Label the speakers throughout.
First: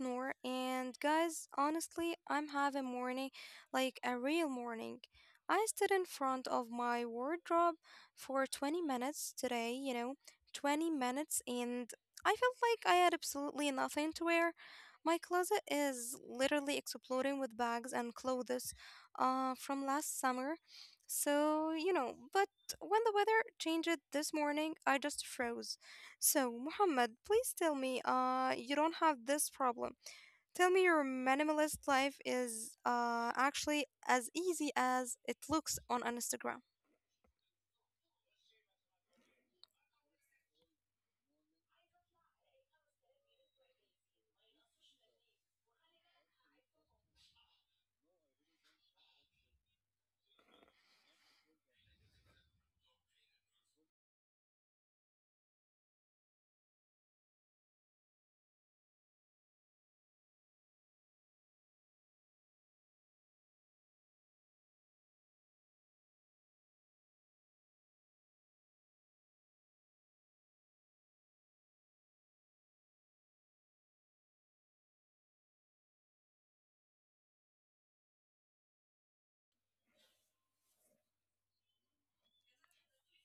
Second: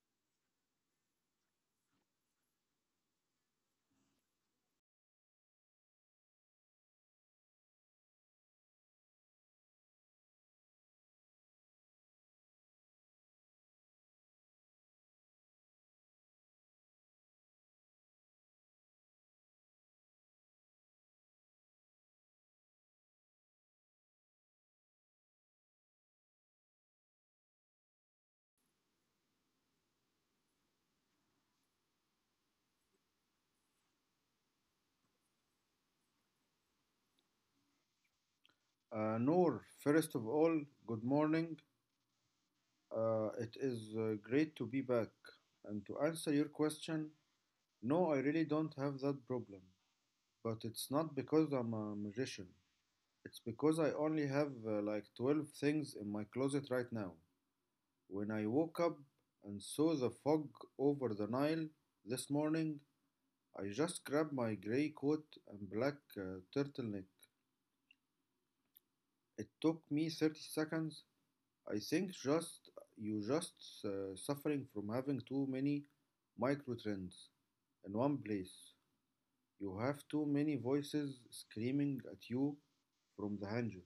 Speaker 1: Noor, and guys, honestly, I'm having morning like a real morning. I stood in front of my wardrobe for 20 minutes today, 20 minutes, and I felt like I had absolutely nothing to wear. My closet is literally exploding with bags and clothes from last summer. So, but when the weather changed this morning, I just froze. So, Muhammad, please tell me, you don't have this problem. Tell me your minimalist life is actually as easy as it looks on Instagram.
Speaker 2: Noor, first of all, good morning. It is great to be back. And to answer your question, no, I really don't have that problem. But it's not because I'm a magician. It's because I only have like 12 things in my closet right now. When I woke up and saw the fog over the Nile this morning, I just grabbed my gray coat and black turtleneck. It took me 30 seconds I think just you just suffering from having too many micro trends in one place. You have too many voices screaming at you from the hangar.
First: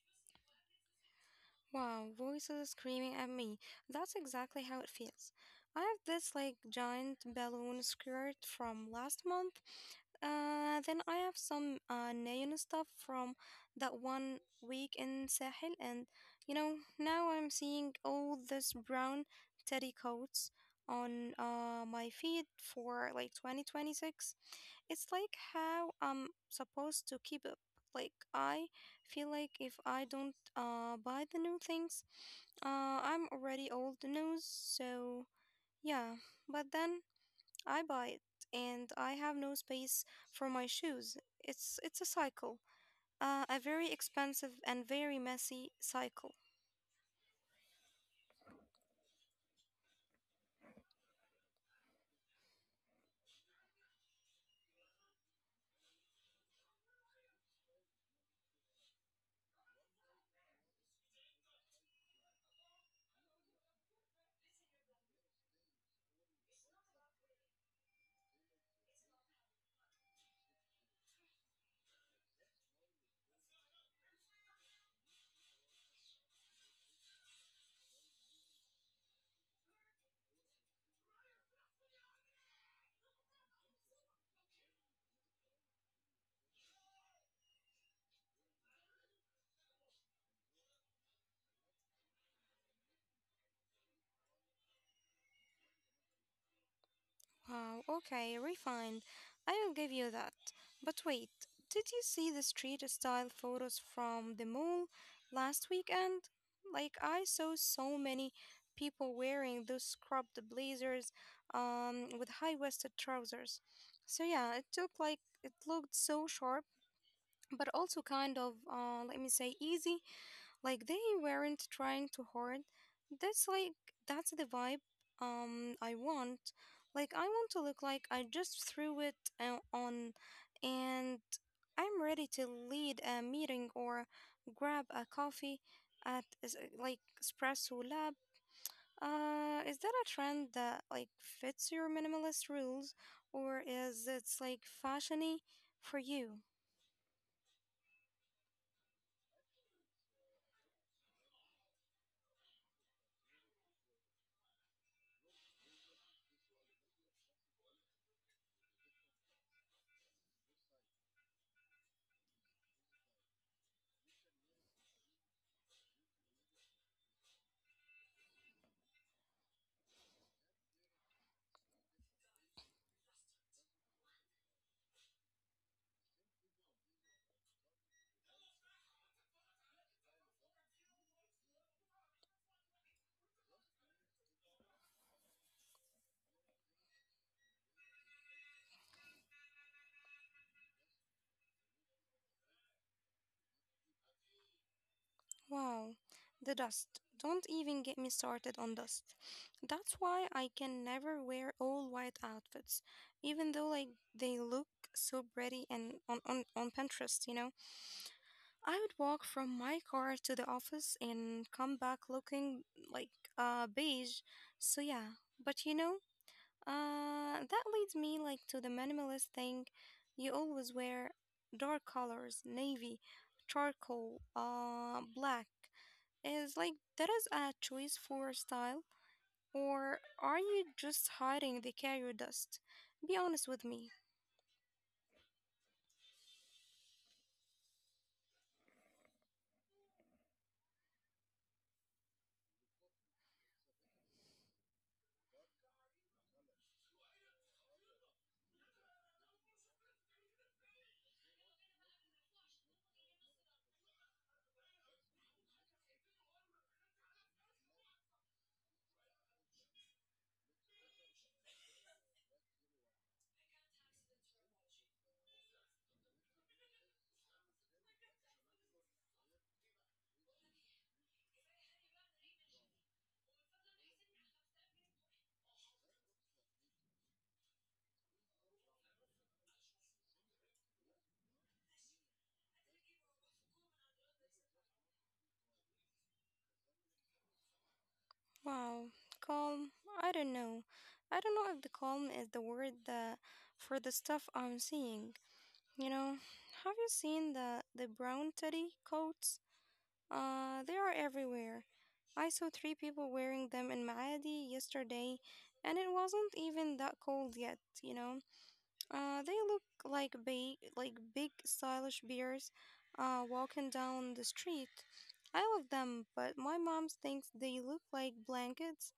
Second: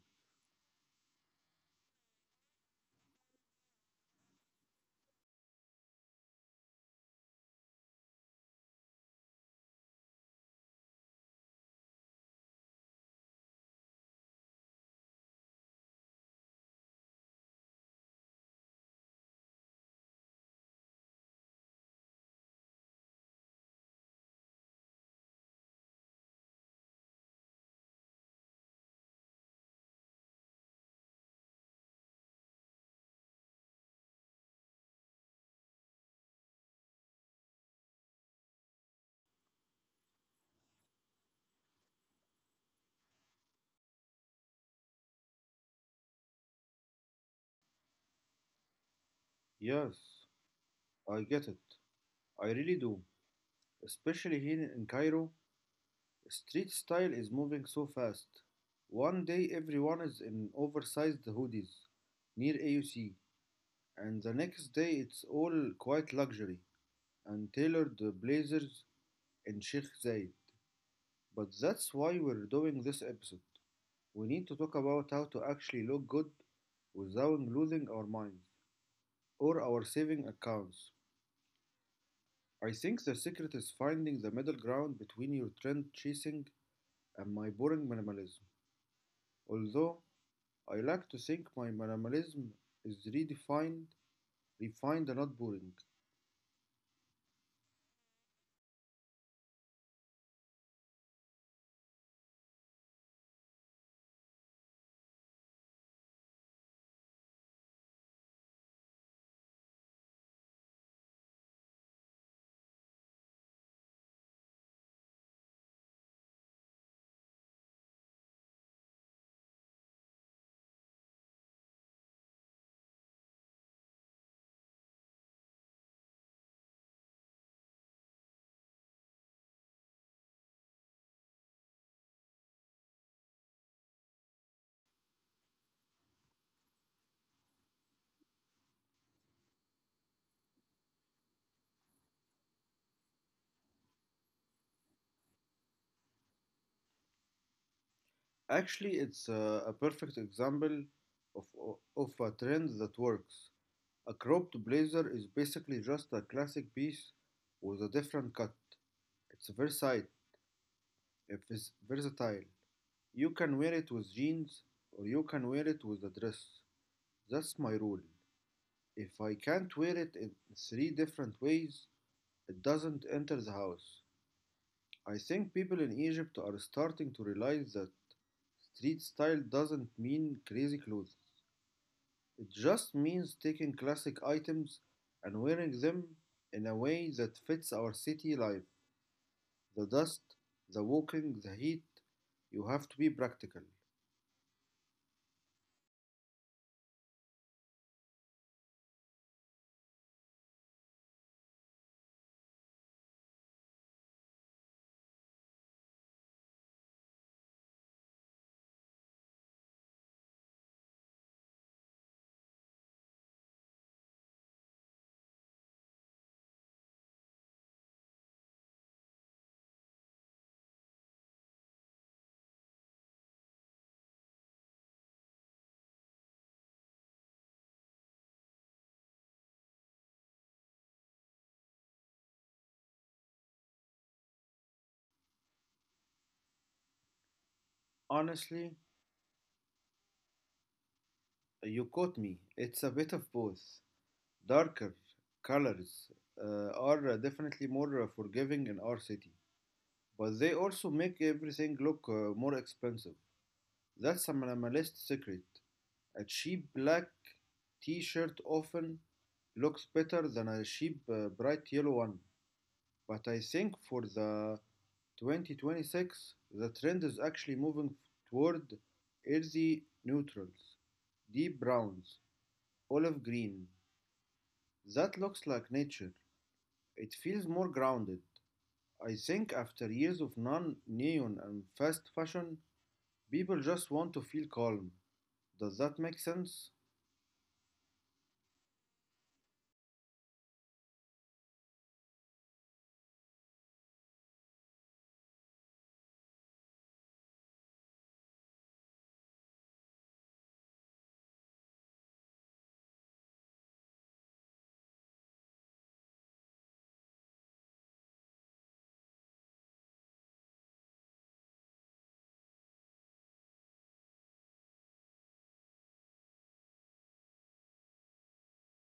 Speaker 1: Wow, voices screaming at me. That's exactly how it feels. I have this like giant balloon skirt from last month. Then I have some neon stuff from that one week in Sahel, and now I'm seeing all this brown teddy coats on my feed for like 2026. It's like how I'm supposed to keep up. Like I feel like if I don't buy the new things, I'm already old news. So yeah, but then I buy it and I have no space for my shoes. It's a cycle. A very expensive and very messy cycle.
Speaker 2: Yes, I get it. I really do. Especially here in Cairo, street style is moving so fast. One day everyone is in oversized hoodies near AUC, and the next day it's all quite luxury and tailored blazers in Sheikh Zayed. But that's why we're doing this episode. We need to talk about how to actually look good without losing our minds or our saving accounts. I think the secret is finding the middle ground between your trend chasing and my boring minimalism. Although I like to think my minimalism is redefined, refined, and not boring.
Speaker 1: Wow, okay, refined. I will give you that. But wait, did you see the street style photos from the mall last weekend? Like, I saw so many people wearing those scrubbed blazers with high waisted trousers. So, yeah, it took like it looked so sharp, but also kind of, let me say, easy. Like they weren't trying too hard. That's like that's the vibe I want. Like I want to look like I just threw it on and I'm ready to lead a meeting or grab a coffee at like espresso lab. Is that a trend that like fits your minimalist rules or is it's like fashiony for you?
Speaker 2: Actually, it's a perfect example of, of a trend that works. A cropped blazer is basically just a classic piece with a different cut. It's versatile. it's versatile, you can wear it with jeans or you can wear it with a dress. That's my rule. If I can't wear it in three different ways, it doesn't enter the house. I think people in Egypt are starting to realize that street style doesn't mean crazy clothes. It just means taking classic items and wearing them in a way that fits our city life. The dust, the walking, the heat. You have to be practical.
Speaker 1: Wow, the dust. Don't even get me started on dust. That's why I can never wear all white outfits, even though like they look so pretty and on Pinterest, you know. I would walk from my car to the office and come back looking like beige. So yeah, but you know, that leads me like to the minimalist thing. You always wear dark colors, navy, charcoal, black is like that is a choice for style, or are you just hiding the carrier dust? Be honest with me.
Speaker 2: Honestly, you caught me. It's a bit of both. Darker colors are definitely more forgiving in our city, but they also make everything look more expensive. That's a minimalist secret. A cheap black T-shirt often looks better than a cheap bright yellow one. But I think for the 2026, the trend is actually moving toward earthy neutrals, deep browns, olive green. That looks like nature. It feels more grounded. I think after years of non neon and fast fashion, people just want to feel calm. Does that make sense?
Speaker 1: Wow, calm. I don't know. I don't know if the calm is the word that for the stuff I'm seeing. You know, have you seen the brown teddy coats? They are everywhere. I saw three people wearing them in Maadi yesterday, and it wasn't even that cold yet. You know, they look like big stylish bears, walking down the street. I love them, but my mom thinks they look like blankets.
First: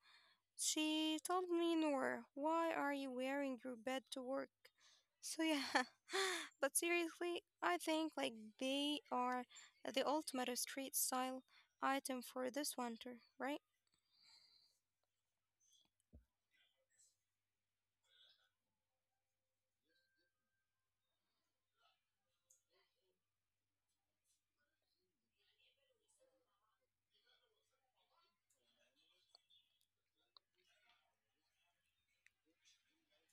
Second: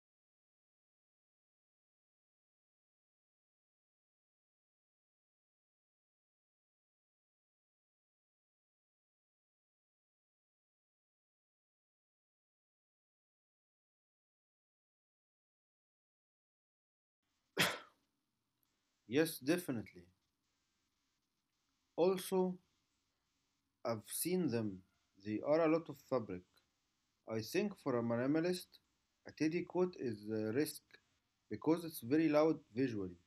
Speaker 1: She told me, Noor, why are you wearing your bed to work? So yeah, but seriously, I think like they are the ultimate street style item for this winter, right?
Speaker 2: Yes, definitely. Also, I've seen them. They are a lot of fabric. I think for a minimalist, a teddy coat is a risk because it's very loud visually.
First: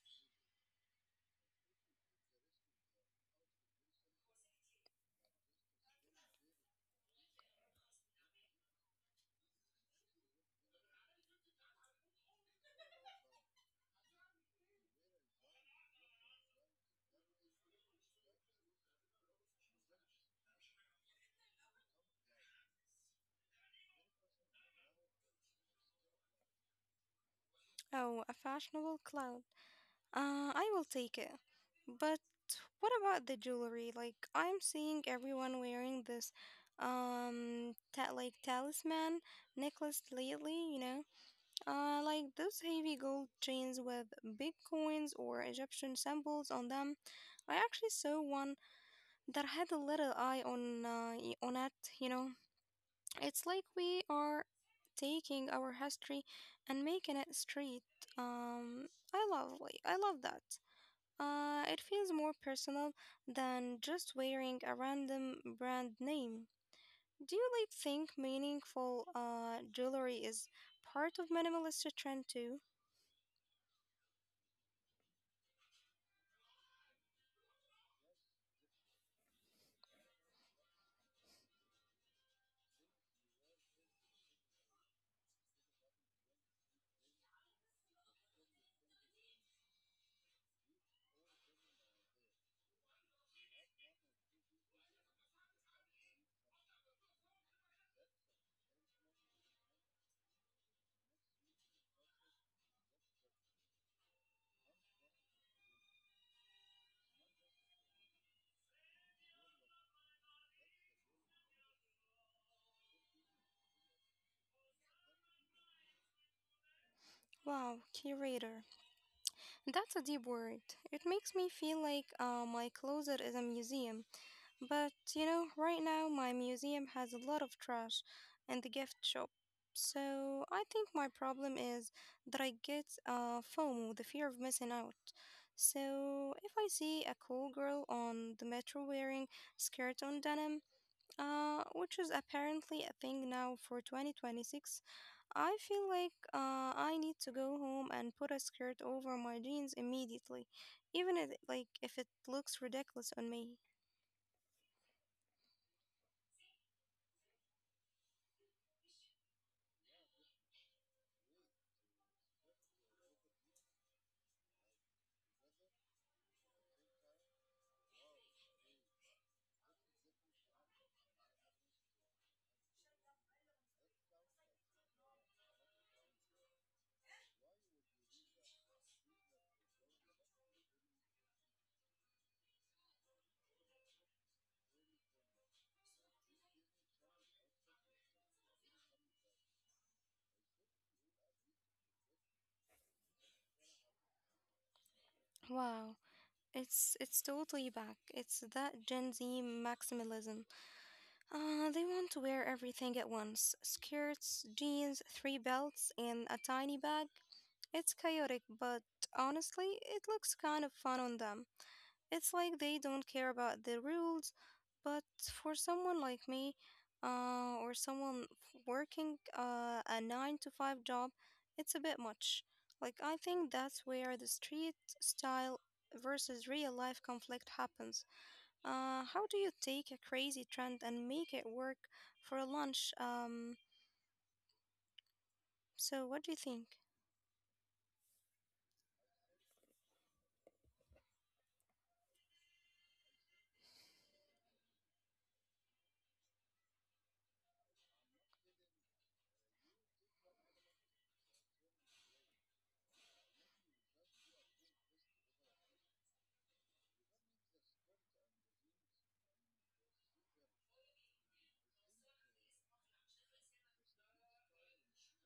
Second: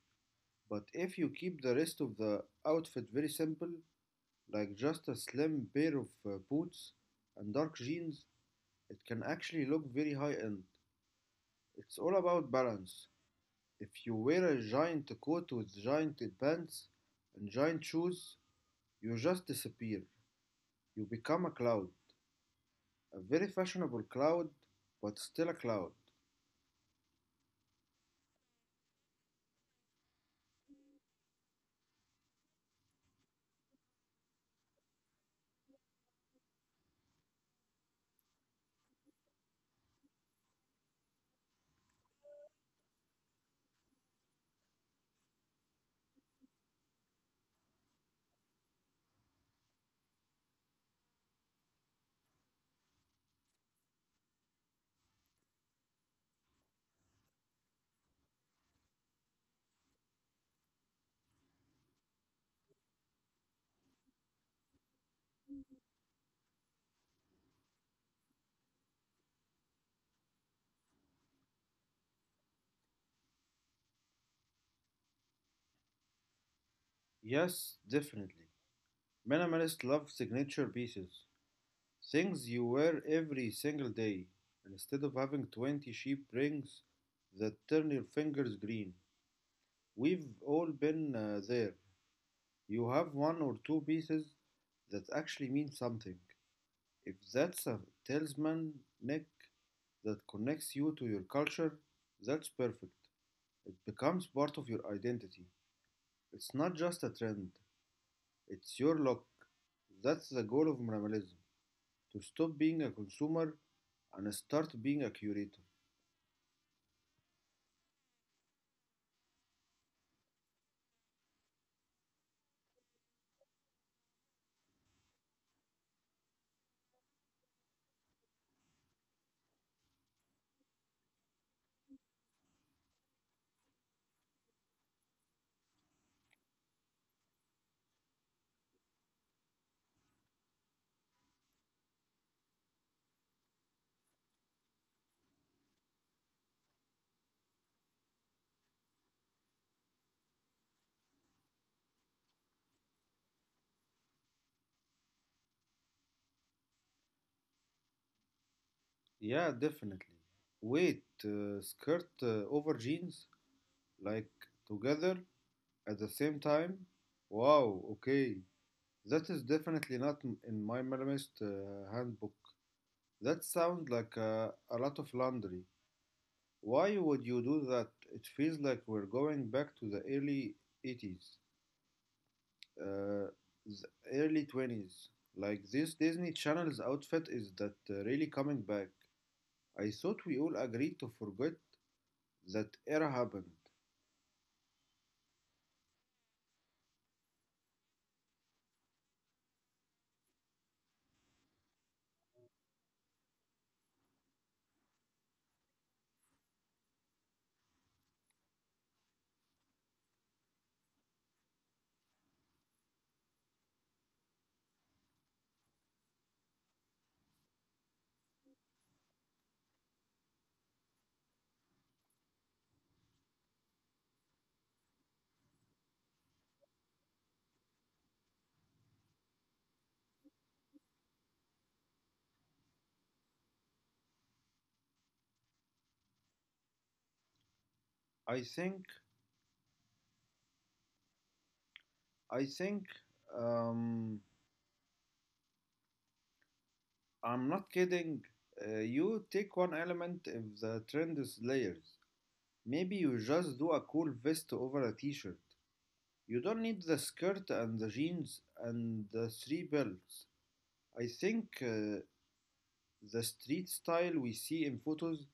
Speaker 2: But if you keep the rest of the outfit very simple, like just a slim pair of boots and dark jeans, it can actually look very high end. It's all about balance. If you wear a giant coat with giant pants and giant shoes, you just disappear. You become a cloud. A very fashionable cloud, but still a cloud.
Speaker 1: Oh, a fashionable cloud. I will take it. But what about the jewelry? Like, I'm seeing everyone wearing this, like talisman necklace lately, you know? Like those heavy gold chains with big coins or Egyptian symbols on them. I actually saw one that had a little eye on, on it, you know? It's like we are taking our history and making it straight. Um, I love that. It feels more personal than just wearing a random brand name. Do you think meaningful jewelry is part of minimalist trend too?
Speaker 2: Yes, definitely. Minimalists love signature pieces. Things you wear every single day. Instead of having 20 sheep rings that turn your fingers green. We've all been there. You have one or two pieces that actually mean something. If that's a talisman neck that connects you to your culture, that's perfect. It becomes part of your identity. It's not just a trend, it's your luck. That's the goal of minimalism to stop being a consumer and start being a curator.
Speaker 1: Wow, curator. That's a deep word. It makes me feel like my closet is a museum. But you know, right now my museum has a lot of trash and the gift shop. So I think my problem is that I get FOMO, the fear of missing out. So if I see a cool girl on the metro wearing skirt on denim, which is apparently a thing now for 2026, I feel like I need to go home and put a skirt over my jeans immediately, even if it looks ridiculous on me.
Speaker 2: Yeah, definitely. Wait, skirt over jeans? Like together at the same time? Wow, okay. That is definitely not in my minimalist handbook. That sounds like a lot of laundry. Why would you do that? It feels like we're going back to the early 80s. uh, the early 20s. Like this Disney Channel's outfit is that really coming back. I thought we all agreed to forget that era happened.
Speaker 1: Wow. It's totally back. It's that Gen Z maximalism. They want to wear everything at once: skirts, jeans, three belts, and a tiny bag. It's chaotic, but honestly, it looks kind of fun on them. It's like they don't care about the rules, but for someone like me, or someone working a nine to five job, it's a bit much. Like, I think that's where the street style versus real life conflict happens. How do you take a crazy trend and make it work for a lunch? So, what do you think?
Speaker 2: I think, I think, um, I'm not kidding. You take one element if the trend is layers. Maybe you just do a cool vest over a t-shirt. You don't need the skirt and the jeans and the three belts. I think the street style we see in photos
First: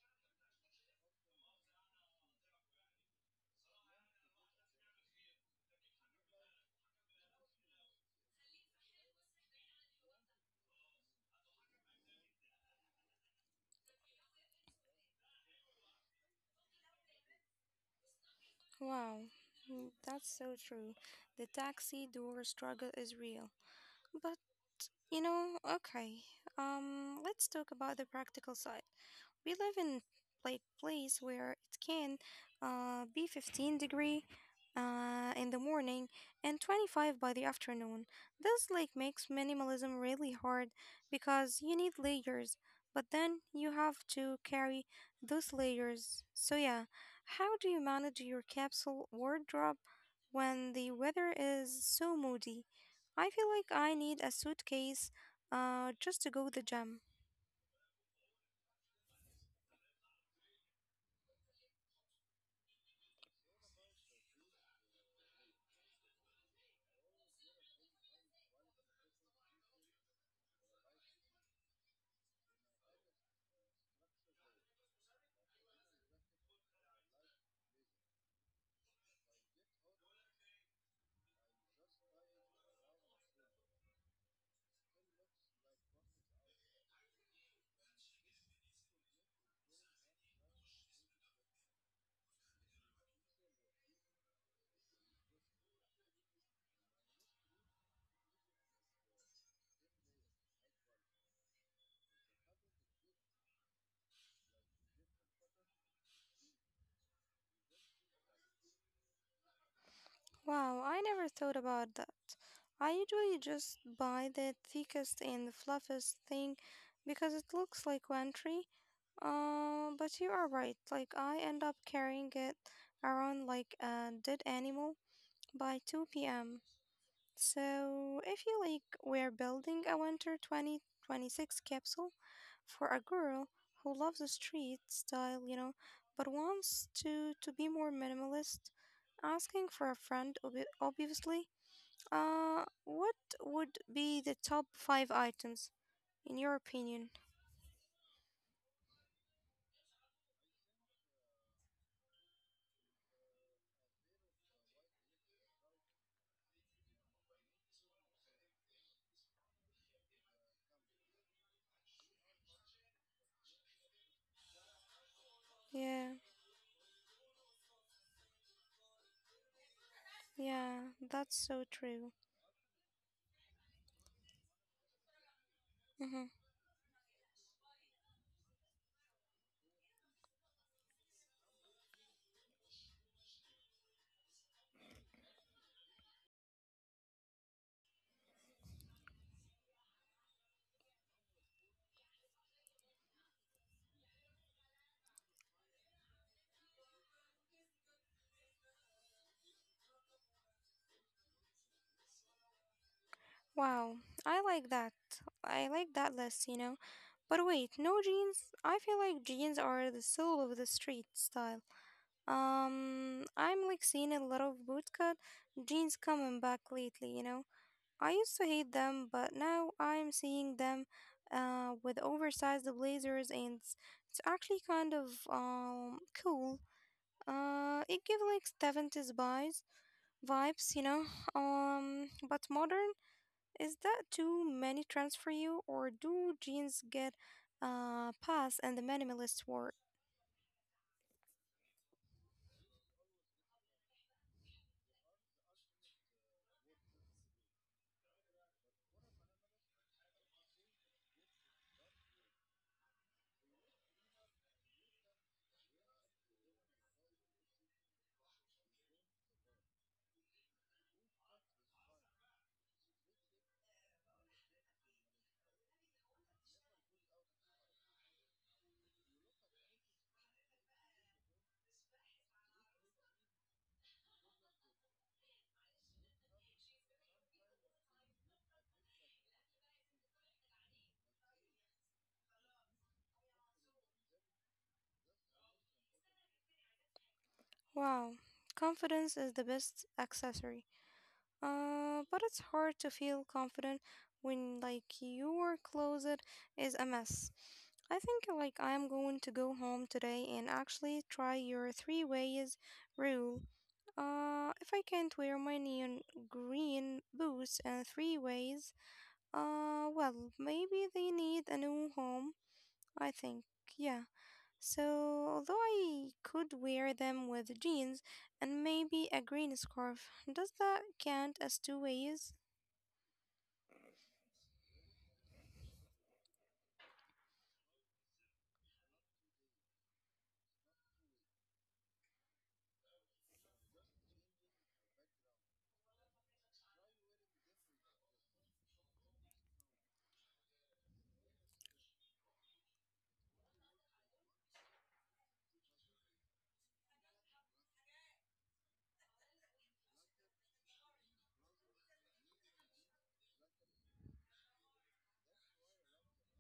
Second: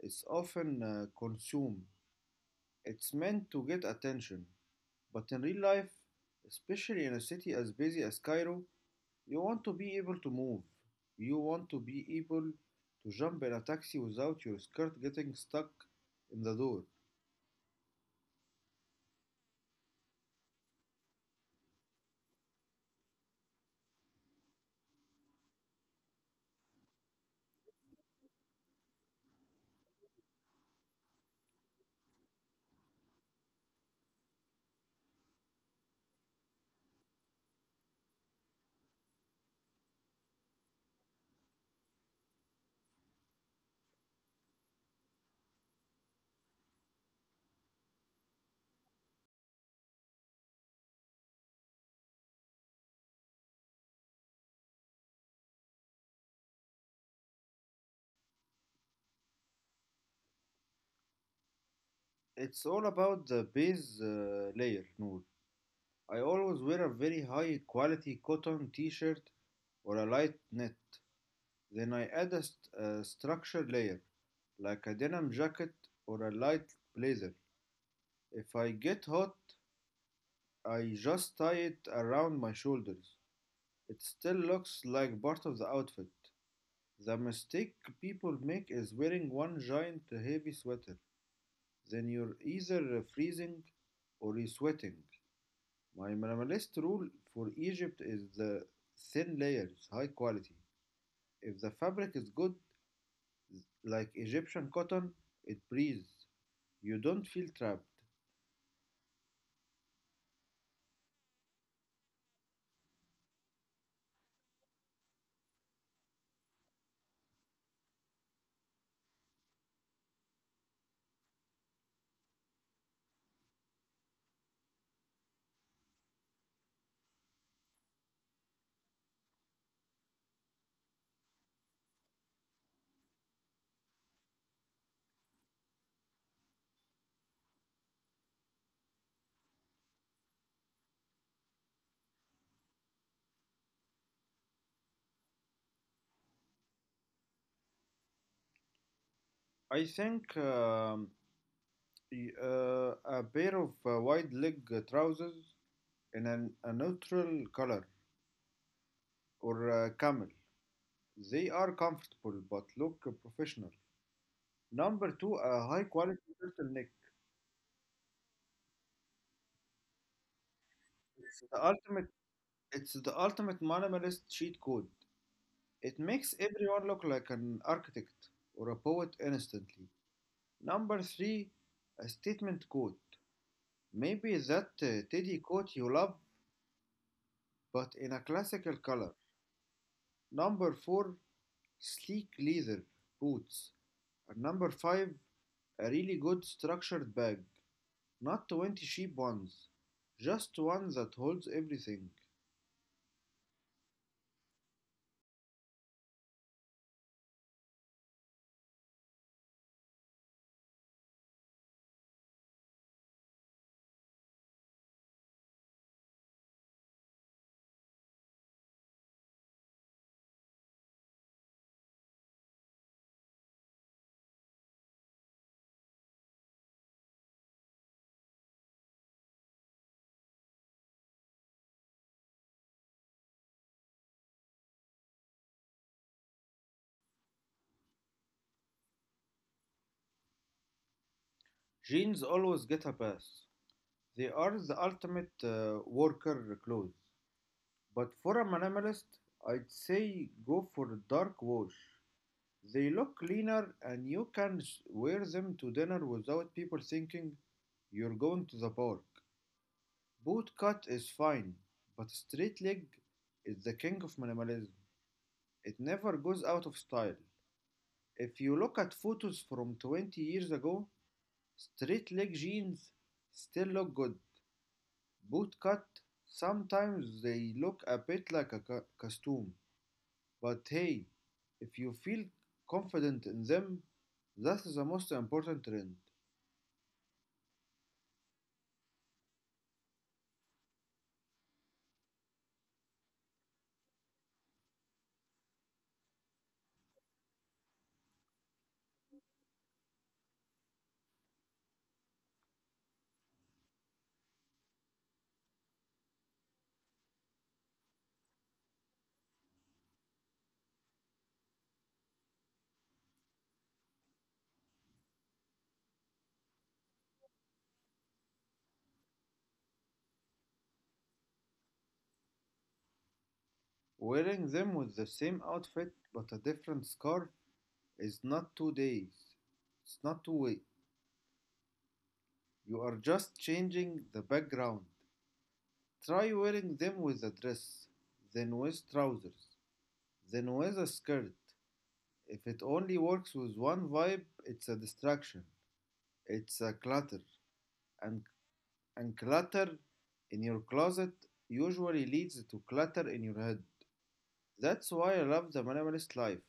Speaker 2: is often consumed. It's meant to get attention, but in real life, especially in a city as busy as Cairo, you want to be able to move. You want to be able to jump in a taxi without your skirt getting stuck in the door.
Speaker 1: Wow, mm, that's so true. The taxi door struggle is real. But you know, okay. Let's talk about the practical side. We live in like place where it can be 15 degree in the morning and 25 by the afternoon. This like makes minimalism really hard because you need layers, but then you have to carry those layers. So yeah, how do you manage your capsule wardrobe when the weather is so moody? I feel like I need a suitcase just to go to the gym.
Speaker 2: It's all about the base layer, Noor. I always wear a very high quality cotton t shirt or a light knit. Then I add a structure layer, like a denim jacket or a light blazer. If I get hot, I just tie it around my shoulders. It still looks like part of the outfit. The mistake people make is wearing one giant heavy sweater. Then you're either freezing or you're sweating. My minimalist rule for Egypt is the thin layers, high quality. If the fabric is good, like Egyptian cotton, it breathes. You don't feel trapped.
Speaker 1: Wow, I never thought about that. I usually just buy the thickest and the fluffiest thing because it looks like laundry. But you are right. Like I end up carrying it around like a dead animal by 2 p.m. So if you like, we're building a winter 2026 capsule for a girl who loves the street style, you know, but wants to be more minimalist. Asking for a friend, obviously. What would be the top five items in your opinion?
Speaker 2: I think A pair of wide leg trousers in a neutral color or camel. They are comfortable but look professional. Number two, a high
Speaker 1: Yeah,
Speaker 2: quality turtleneck.
Speaker 1: yeah, that's
Speaker 2: It's
Speaker 1: so
Speaker 2: the
Speaker 1: true.
Speaker 2: ultimate. It's the ultimate minimalist cheat code. It
Speaker 1: Hmm.
Speaker 2: makes everyone look like an architect or a poet instantly. Number three, a statement quote. Maybe that Teddy quote you love, but in a classical color. Number four, sleek leather boots. And number five, a really good structured bag. Not 20 cheap ones, just one that holds everything.
Speaker 1: Wow, I like that. I like that list, you know. But wait, no jeans? I feel like jeans are the soul of the street style. I'm like seeing a lot of bootcut jeans coming back lately, you know. I used to hate them, but now I'm seeing them with oversized blazers and it's actually kind of cool. It gives like 70s vibes, you know. But modern, is that too many trends for you or do jeans get pass and the minimalist word?
Speaker 2: Jeans always get a pass. They are the ultimate worker clothes. But for a minimalist, I'd say go for dark wash. They look cleaner and you can wear them to dinner without people thinking you're going to the park. Boot cut is fine, but straight leg is the king of minimalism. It never goes out of style. If you look at photos from 20 years ago, straight leg jeans still look good. Boot cut, sometimes they look a bit like a costume, but hey, if you feel confident in them, that is the most important trend.
Speaker 1: Wow. Confidence is the best accessory. But it's hard to feel confident when like your closet is a mess. I think like I'm going to go home today and actually try your three ways rule. If I can't wear my neon green boots in three ways, well, maybe they need a new home. I think, yeah. So, although I could wear them with jeans and maybe a green scarf, does that count as two ways?
Speaker 2: Wearing them with the same outfit but a different scarf is not two days. It's not two ways. You are just changing the background. Try wearing them with a dress, then with trousers, then with a skirt. If it only works with one vibe, it's a distraction. It's a clutter. And, and clutter in your closet usually leads to clutter in your head. That's why I love the minimalist life.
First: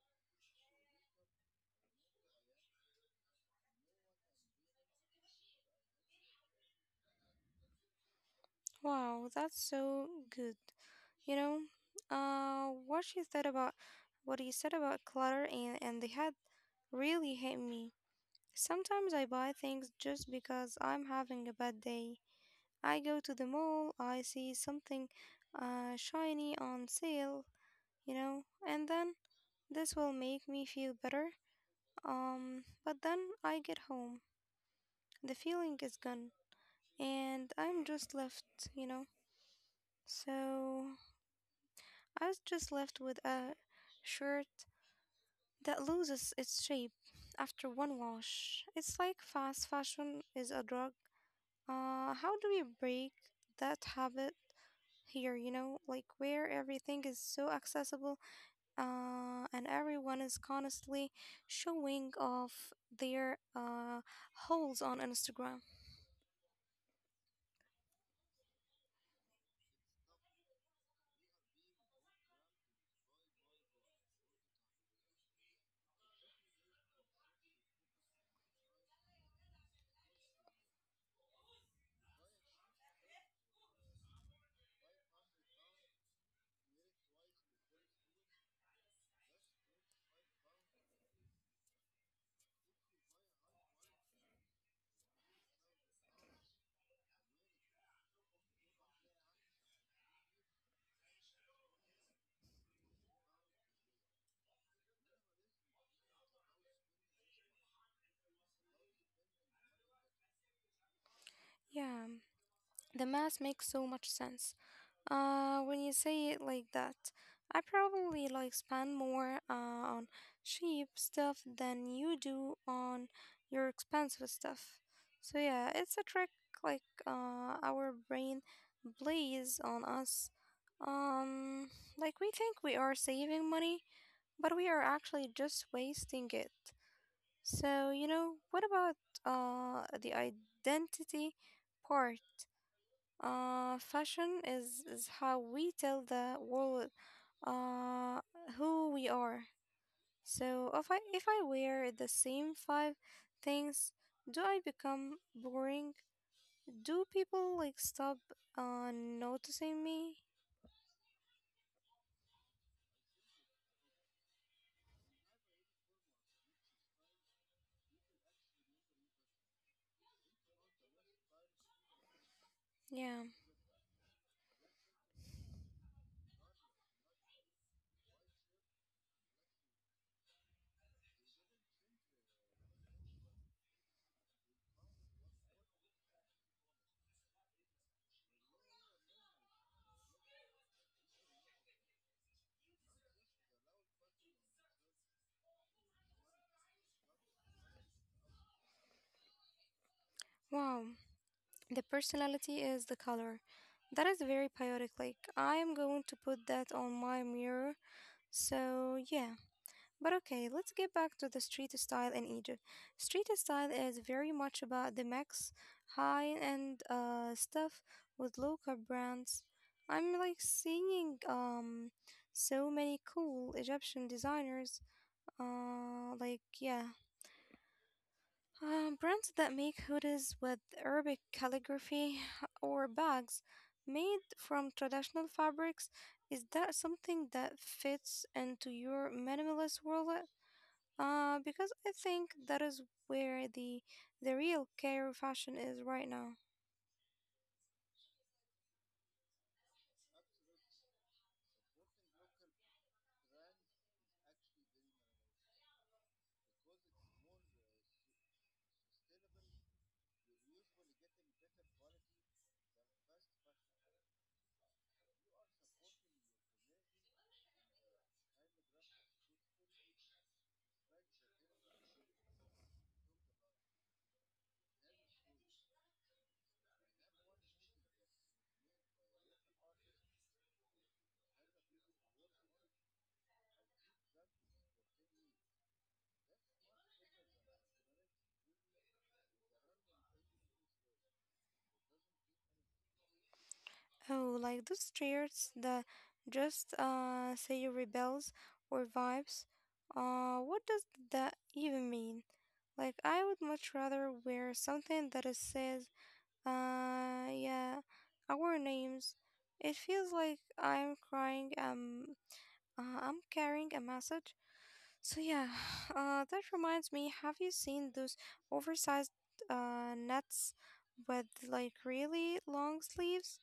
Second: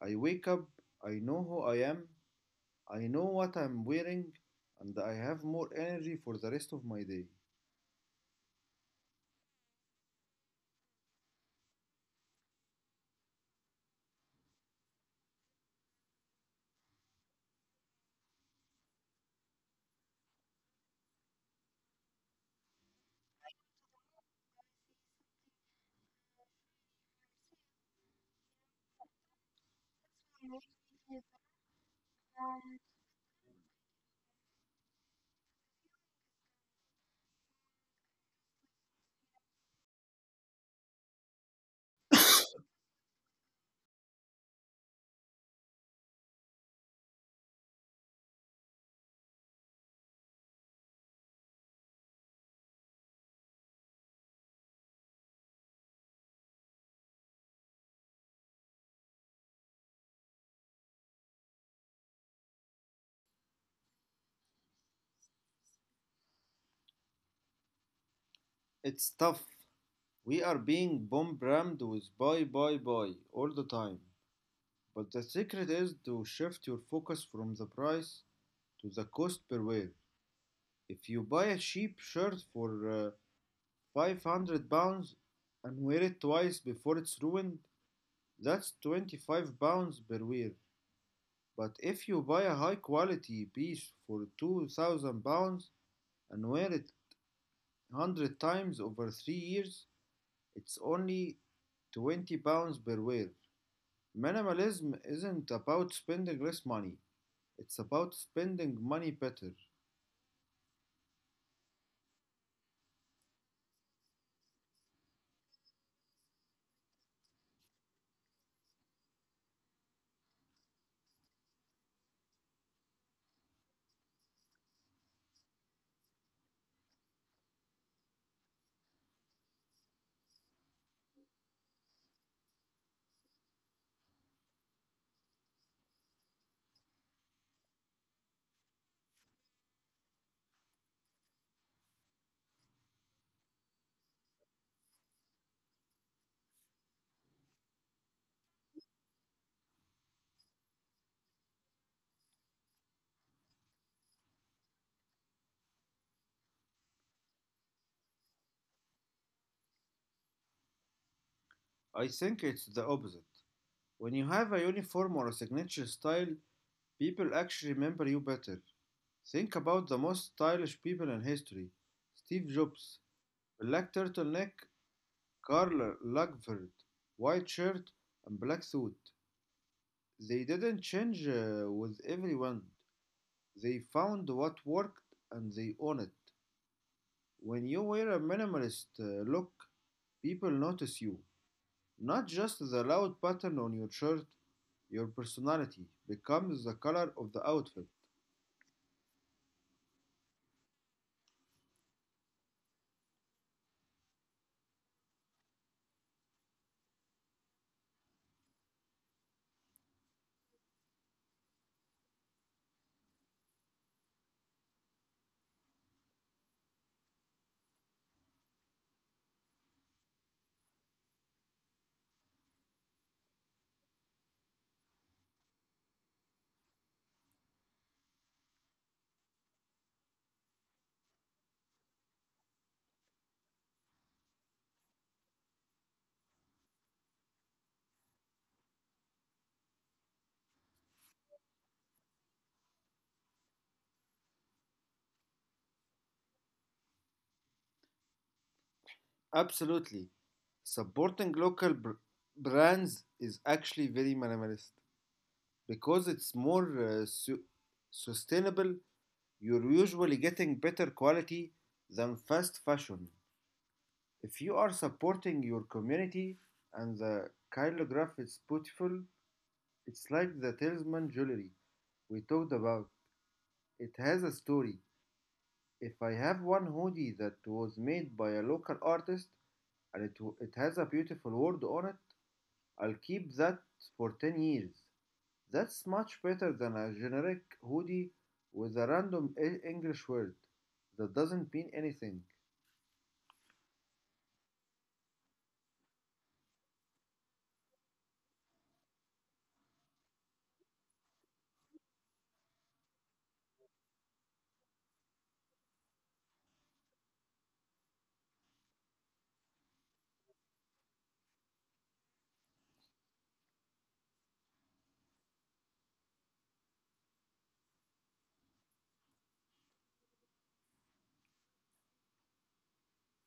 Speaker 2: I wake up, I know who I am, I know what I'm wearing, and I have more energy for the rest of my day.
Speaker 1: Wow, that's so good. You know, uh, what she said about what he said about clutter and the head really hit me. Sometimes I buy things just because I'm having a bad day. I go to the mall, I see something shiny on sale, you know, and then this will make me feel better. But then I get home, the feeling is gone, and I'm just left, you know. So I was just left with a shirt that loses its shape after one wash. It's like fast fashion is a drug. How do we break that habit here, you know, like where everything is so accessible and everyone is constantly showing off their hauls on Instagram?
Speaker 2: It's tough, we are being bombarded with buy, buy, buy all the time. But the secret is to shift your focus from the price to the cost per wear. If you buy a cheap shirt for 500 pounds and wear it twice before it's ruined, that's 25 pounds per wear. But if you buy a high quality piece for 2000 pounds and wear it 100 times over 3 years, it's only 20 pounds per wear. Minimalism isn't about spending less money, it's about spending money better.
Speaker 1: Yeah, the math makes so much sense. When you say it like that, I probably like spend more on cheap stuff than you do on your expensive stuff. So yeah, it's a trick like our brain plays on us. Um, like we think we are saving money, but we are actually just wasting it. So, you know, what about the identity part? Is how we tell the world uh, who we are. So if I wear the same five things, do I become boring? Do people stop noticing me?
Speaker 2: I think it's the opposite. When you have a uniform or a signature style, people actually remember you better. Think about the most stylish people in history: Steve
Speaker 1: Yeah.
Speaker 2: Jobs, black turtleneck, Karl Lagerfeld, white shirt, and black suit. They didn't change with everyone, they found what worked and they own it. When you wear a minimalist look, people notice you, not just the loud pattern on your shirt. Your personality becomes the color of the outfit.
Speaker 1: Wow. The personality is the color. That is very chaotic. Like I am going to put that on my mirror. So yeah. But okay, let's get back to the street style in Egypt. Street style is very much about the max high-end stuff with local brands. I'm like seeing so many cool Egyptian designers. Uh, like yeah, brands that make hoodies with Arabic calligraphy or bags made from traditional fabrics. Is that something that fits into your minimalist world because I think that is where the real care fashion is right now.
Speaker 2: Absolutely. Supporting local brands is actually very minimalist because it's more uh, su- sustainable. You're usually getting better quality than fast fashion. If you are supporting your community and the chirograph is beautiful, it's like the talisman jewelry we talked about. It has a story. If I have one hoodie that was made by a local artist and it has a beautiful word on it, I'll keep that for 10 years. That's much better than a generic hoodie with a random English word that doesn't mean anything.
Speaker 1: Oh, like those shirts that just say rebels or vibes. What does that even mean? Like, I would much rather wear something that is says, yeah, our names. It feels like I'm crying. I'm carrying a message. So yeah, that reminds me, have you seen those oversized nets with like really long sleeves?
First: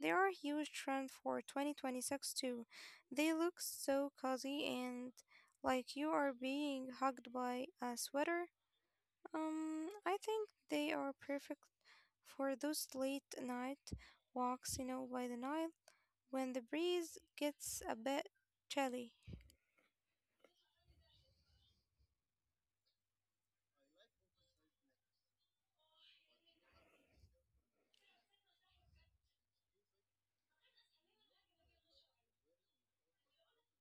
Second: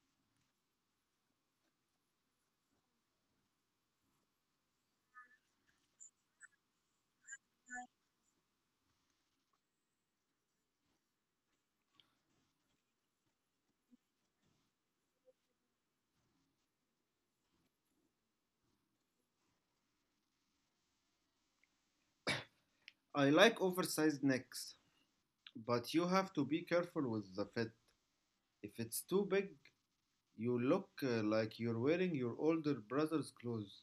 Speaker 1: They are a huge trend for 2026 too. They look so cozy and like you are being hugged by a sweater. I think they are perfect for those late night walks, by the Nile when the breeze gets a bit chilly.
Speaker 2: I like oversized necks, but you have to be careful with the fit. If it's too big, you look like you're wearing your older brother's clothes.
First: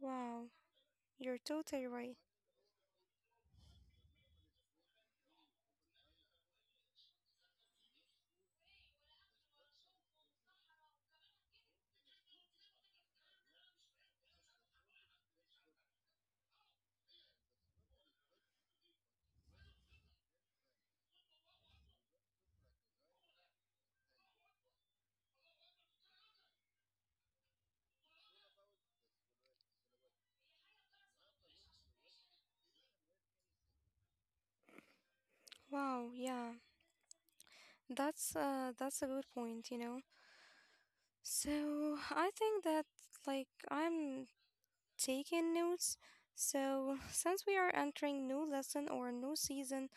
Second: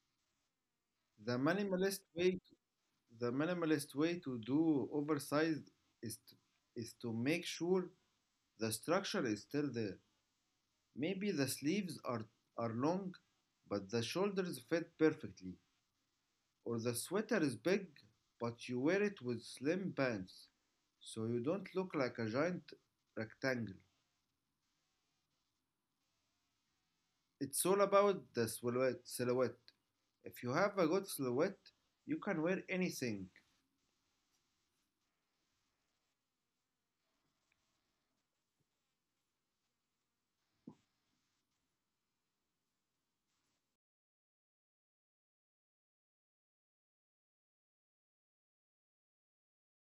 Speaker 1: Wow,
Speaker 2: The
Speaker 1: you're totally
Speaker 2: minimalist
Speaker 1: right.
Speaker 2: way the minimalist way to do oversized is is to make sure the structure is still there. Maybe the sleeves are long, but the shoulders fit perfectly. Or the sweater is big, but you wear it with slim pants, so you don't look like a giant rectangle. It's all about the silhouette. If you have a good silhouette, you can wear anything.
Speaker 1: Wow, yeah. That's a good point. So I think that like I'm taking notes. So since we are entering new lesson or new season,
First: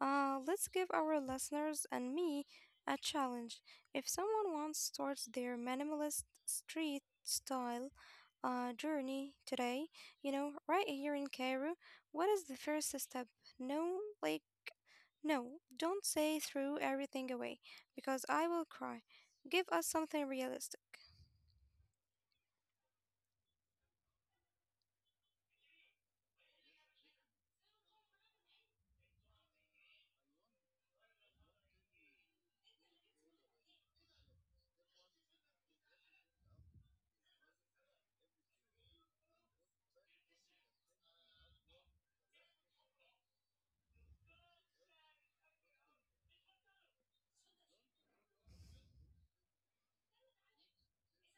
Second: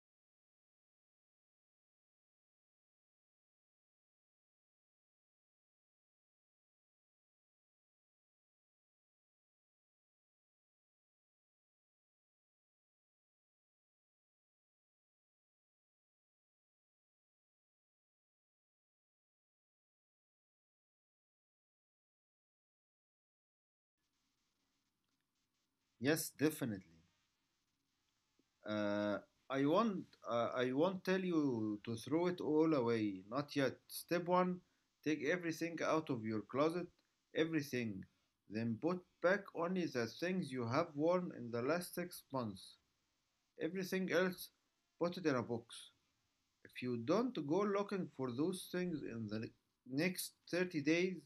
Speaker 1: let's give our listeners and me a challenge. If someone wants starts their minimalist street style journey today, right here in Cairo, what is the first step? No, like no, don't say threw everything away, because I will cry. Give us something realistic.
Speaker 2: Yes, definitely. Uh, I won't tell you to throw it all away. Not yet. Step one: take everything out of your closet. Everything. Then put back only the things you have worn in the last six months. Everything else, put it in a box. If you don't go looking for those things in the next 30 days,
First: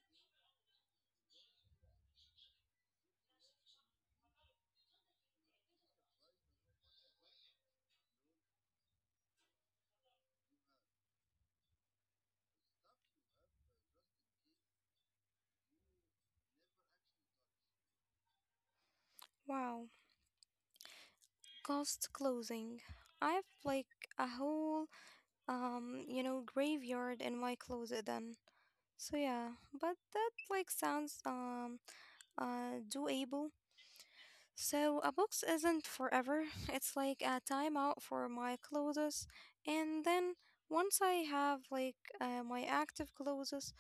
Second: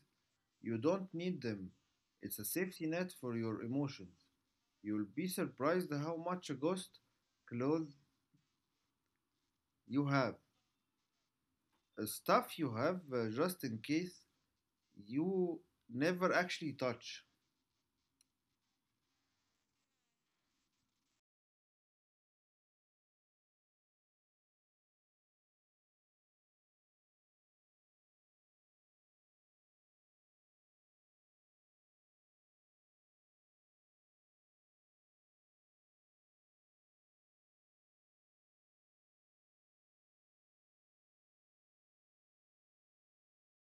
Speaker 2: you don't need them. It's a safety net for your emotions. You'll be surprised how much a ghost clothes you have, stuff you have just in case you never actually touch.
Speaker 1: Wow, cost closing. I've like a whole, graveyard in my closet then. So yeah, but that like sounds doable. So a box isn't forever. It's like a timeout for my clothes, and then once I have like my active clothes,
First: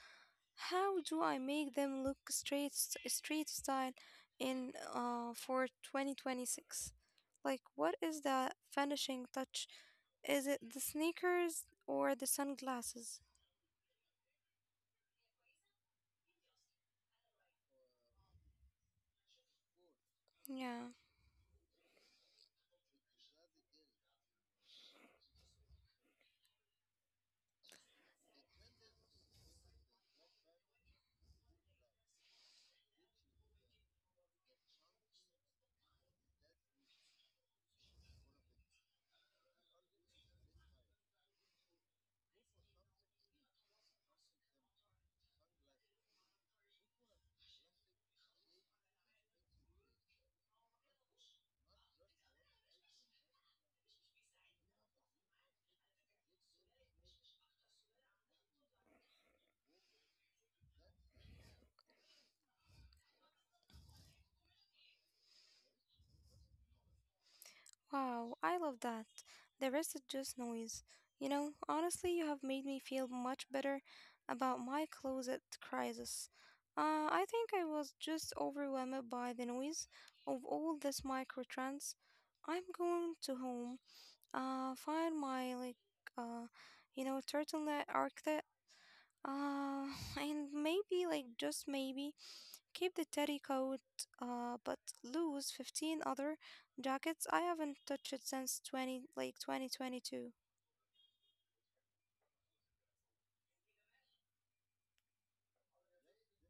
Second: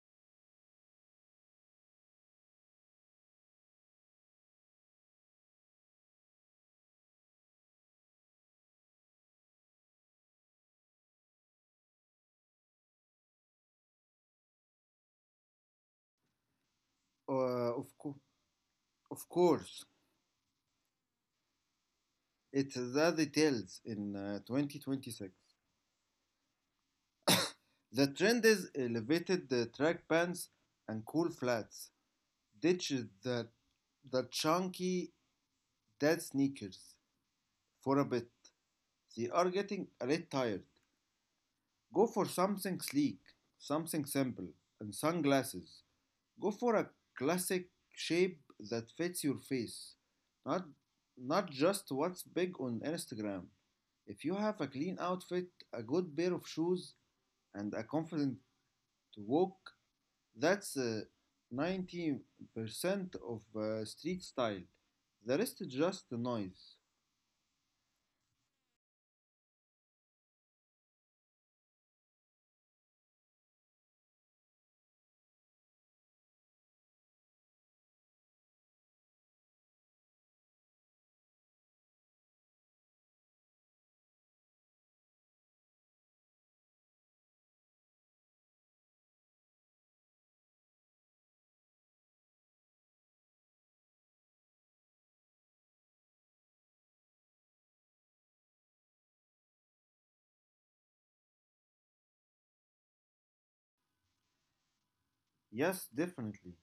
Speaker 1: how do I make them look street style in for 2026? Like what is the finishing touch? Is it the sneakers or the sunglasses?
Speaker 2: Uh, of, co- of course,
Speaker 1: Yeah.
Speaker 2: it's the details in 2026. The trend is elevated track pants and cool flats. Ditch the, the chunky dead sneakers for a bit. They are getting a bit tired. Go for something sleek, something simple, and sunglasses. Go for a classic shape that fits your face, not not just what's big on Instagram. If you have a clean outfit, a good pair of shoes, and a confident walk, that's 90% of street style. The rest is just the noise.
Speaker 1: Wow, I love that. The rest is just noise. You know, honestly, you have made me feel much better about my closet crisis. I think I was just overwhelmed by the noise of all this microtrans. I'm going to home. Find my like uh, turtleneck arctic. Uh, and maybe like just maybe keep the teddy coat. But lose 15 other jackets I haven't touched since 2022.
Speaker 2: Yes, definitely.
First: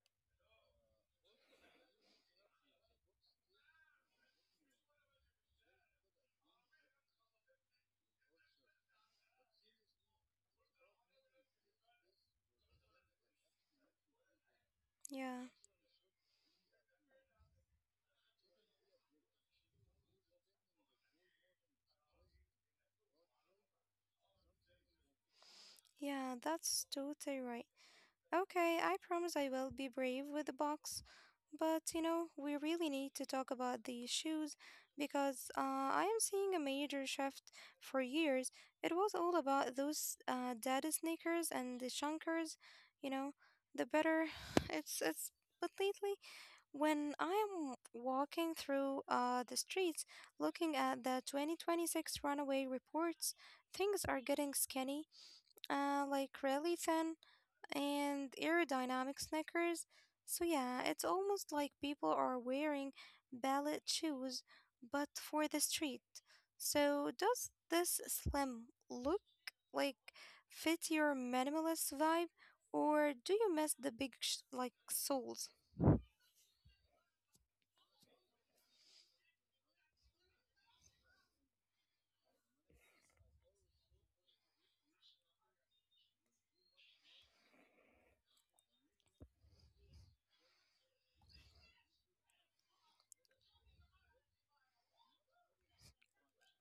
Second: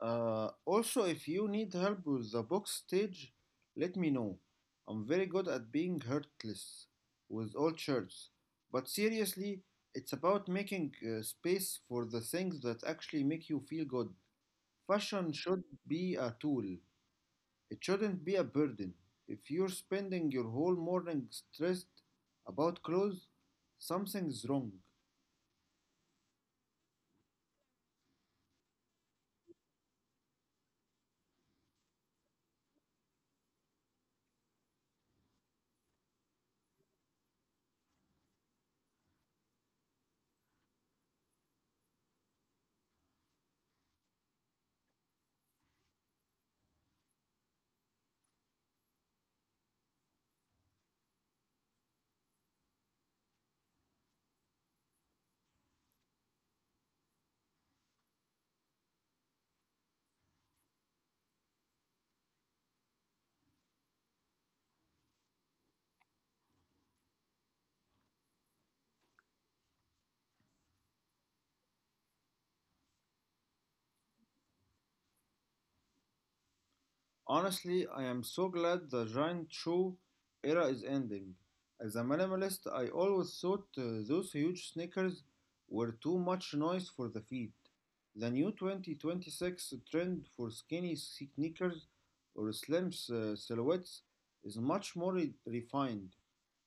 Speaker 2: Also, if you need help with the box stage, let me know. I'm very good at being heartless with all shirts. But seriously, it's about making space for the things that actually make you feel good. Fashion
Speaker 1: Yeah,
Speaker 2: should be a tool, it shouldn't be a burden. If you're spending your whole morning stressed about clothes, something's wrong.
Speaker 1: yeah, that's totally right. Okay, I promise I will be brave with the box. But you know, we really need to talk about the shoes because I am seeing a major shift for years. It was all about those dad sneakers and the chunkers, you know, the better. It's. But lately, when I am walking through the streets looking at the 2026 runaway reports, things are getting skinny, like really thin and aerodynamic sneakers. So, yeah, it's almost like people are wearing ballet shoes, but for the street. So, does this slim look like fit your minimalist vibe, or do you miss the big like soles?
Speaker 2: Honestly, I am so glad the giant shoe era is ending. As a minimalist, I always thought those huge sneakers were too much noise for the feet. The new 2026 trend for skinny sneakers or slim silhouettes is much more refined.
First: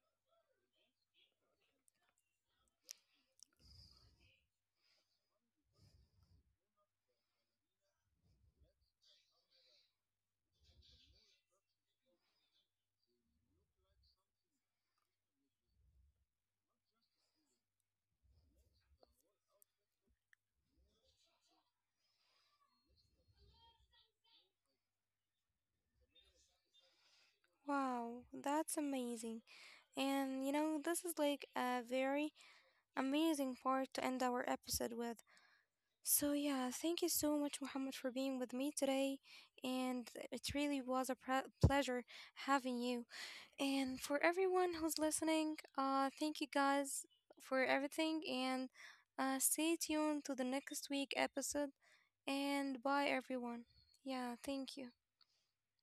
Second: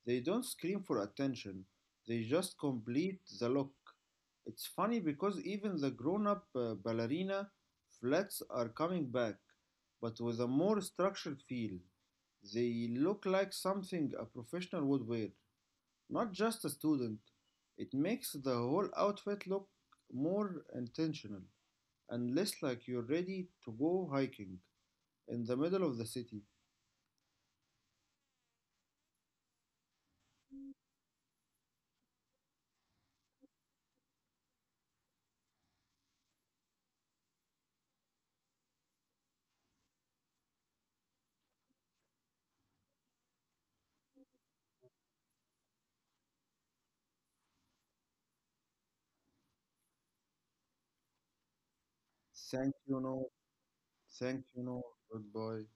Speaker 2: They don't scream for attention, they just complete the look. It's funny because even the grown up ballerina flats are coming back, but with a more structured feel. They look like something a professional would wear, not just a student. It makes the whole outfit look more intentional and less like you're ready to go hiking in the middle of the city.
Speaker 1: Wow, that's amazing. And you know, this is like a very amazing part to end our episode with. So, yeah, thank you so much, Muhammad, for being with me today. And it really was a pleasure having you. And for everyone who's listening, thank you guys for everything. And stay tuned to the next week episode. And
Speaker 2: Thank
Speaker 1: bye,
Speaker 2: you, no.
Speaker 1: everyone. Yeah,
Speaker 2: Thank you,
Speaker 1: thank you.
Speaker 2: no. Goodbye.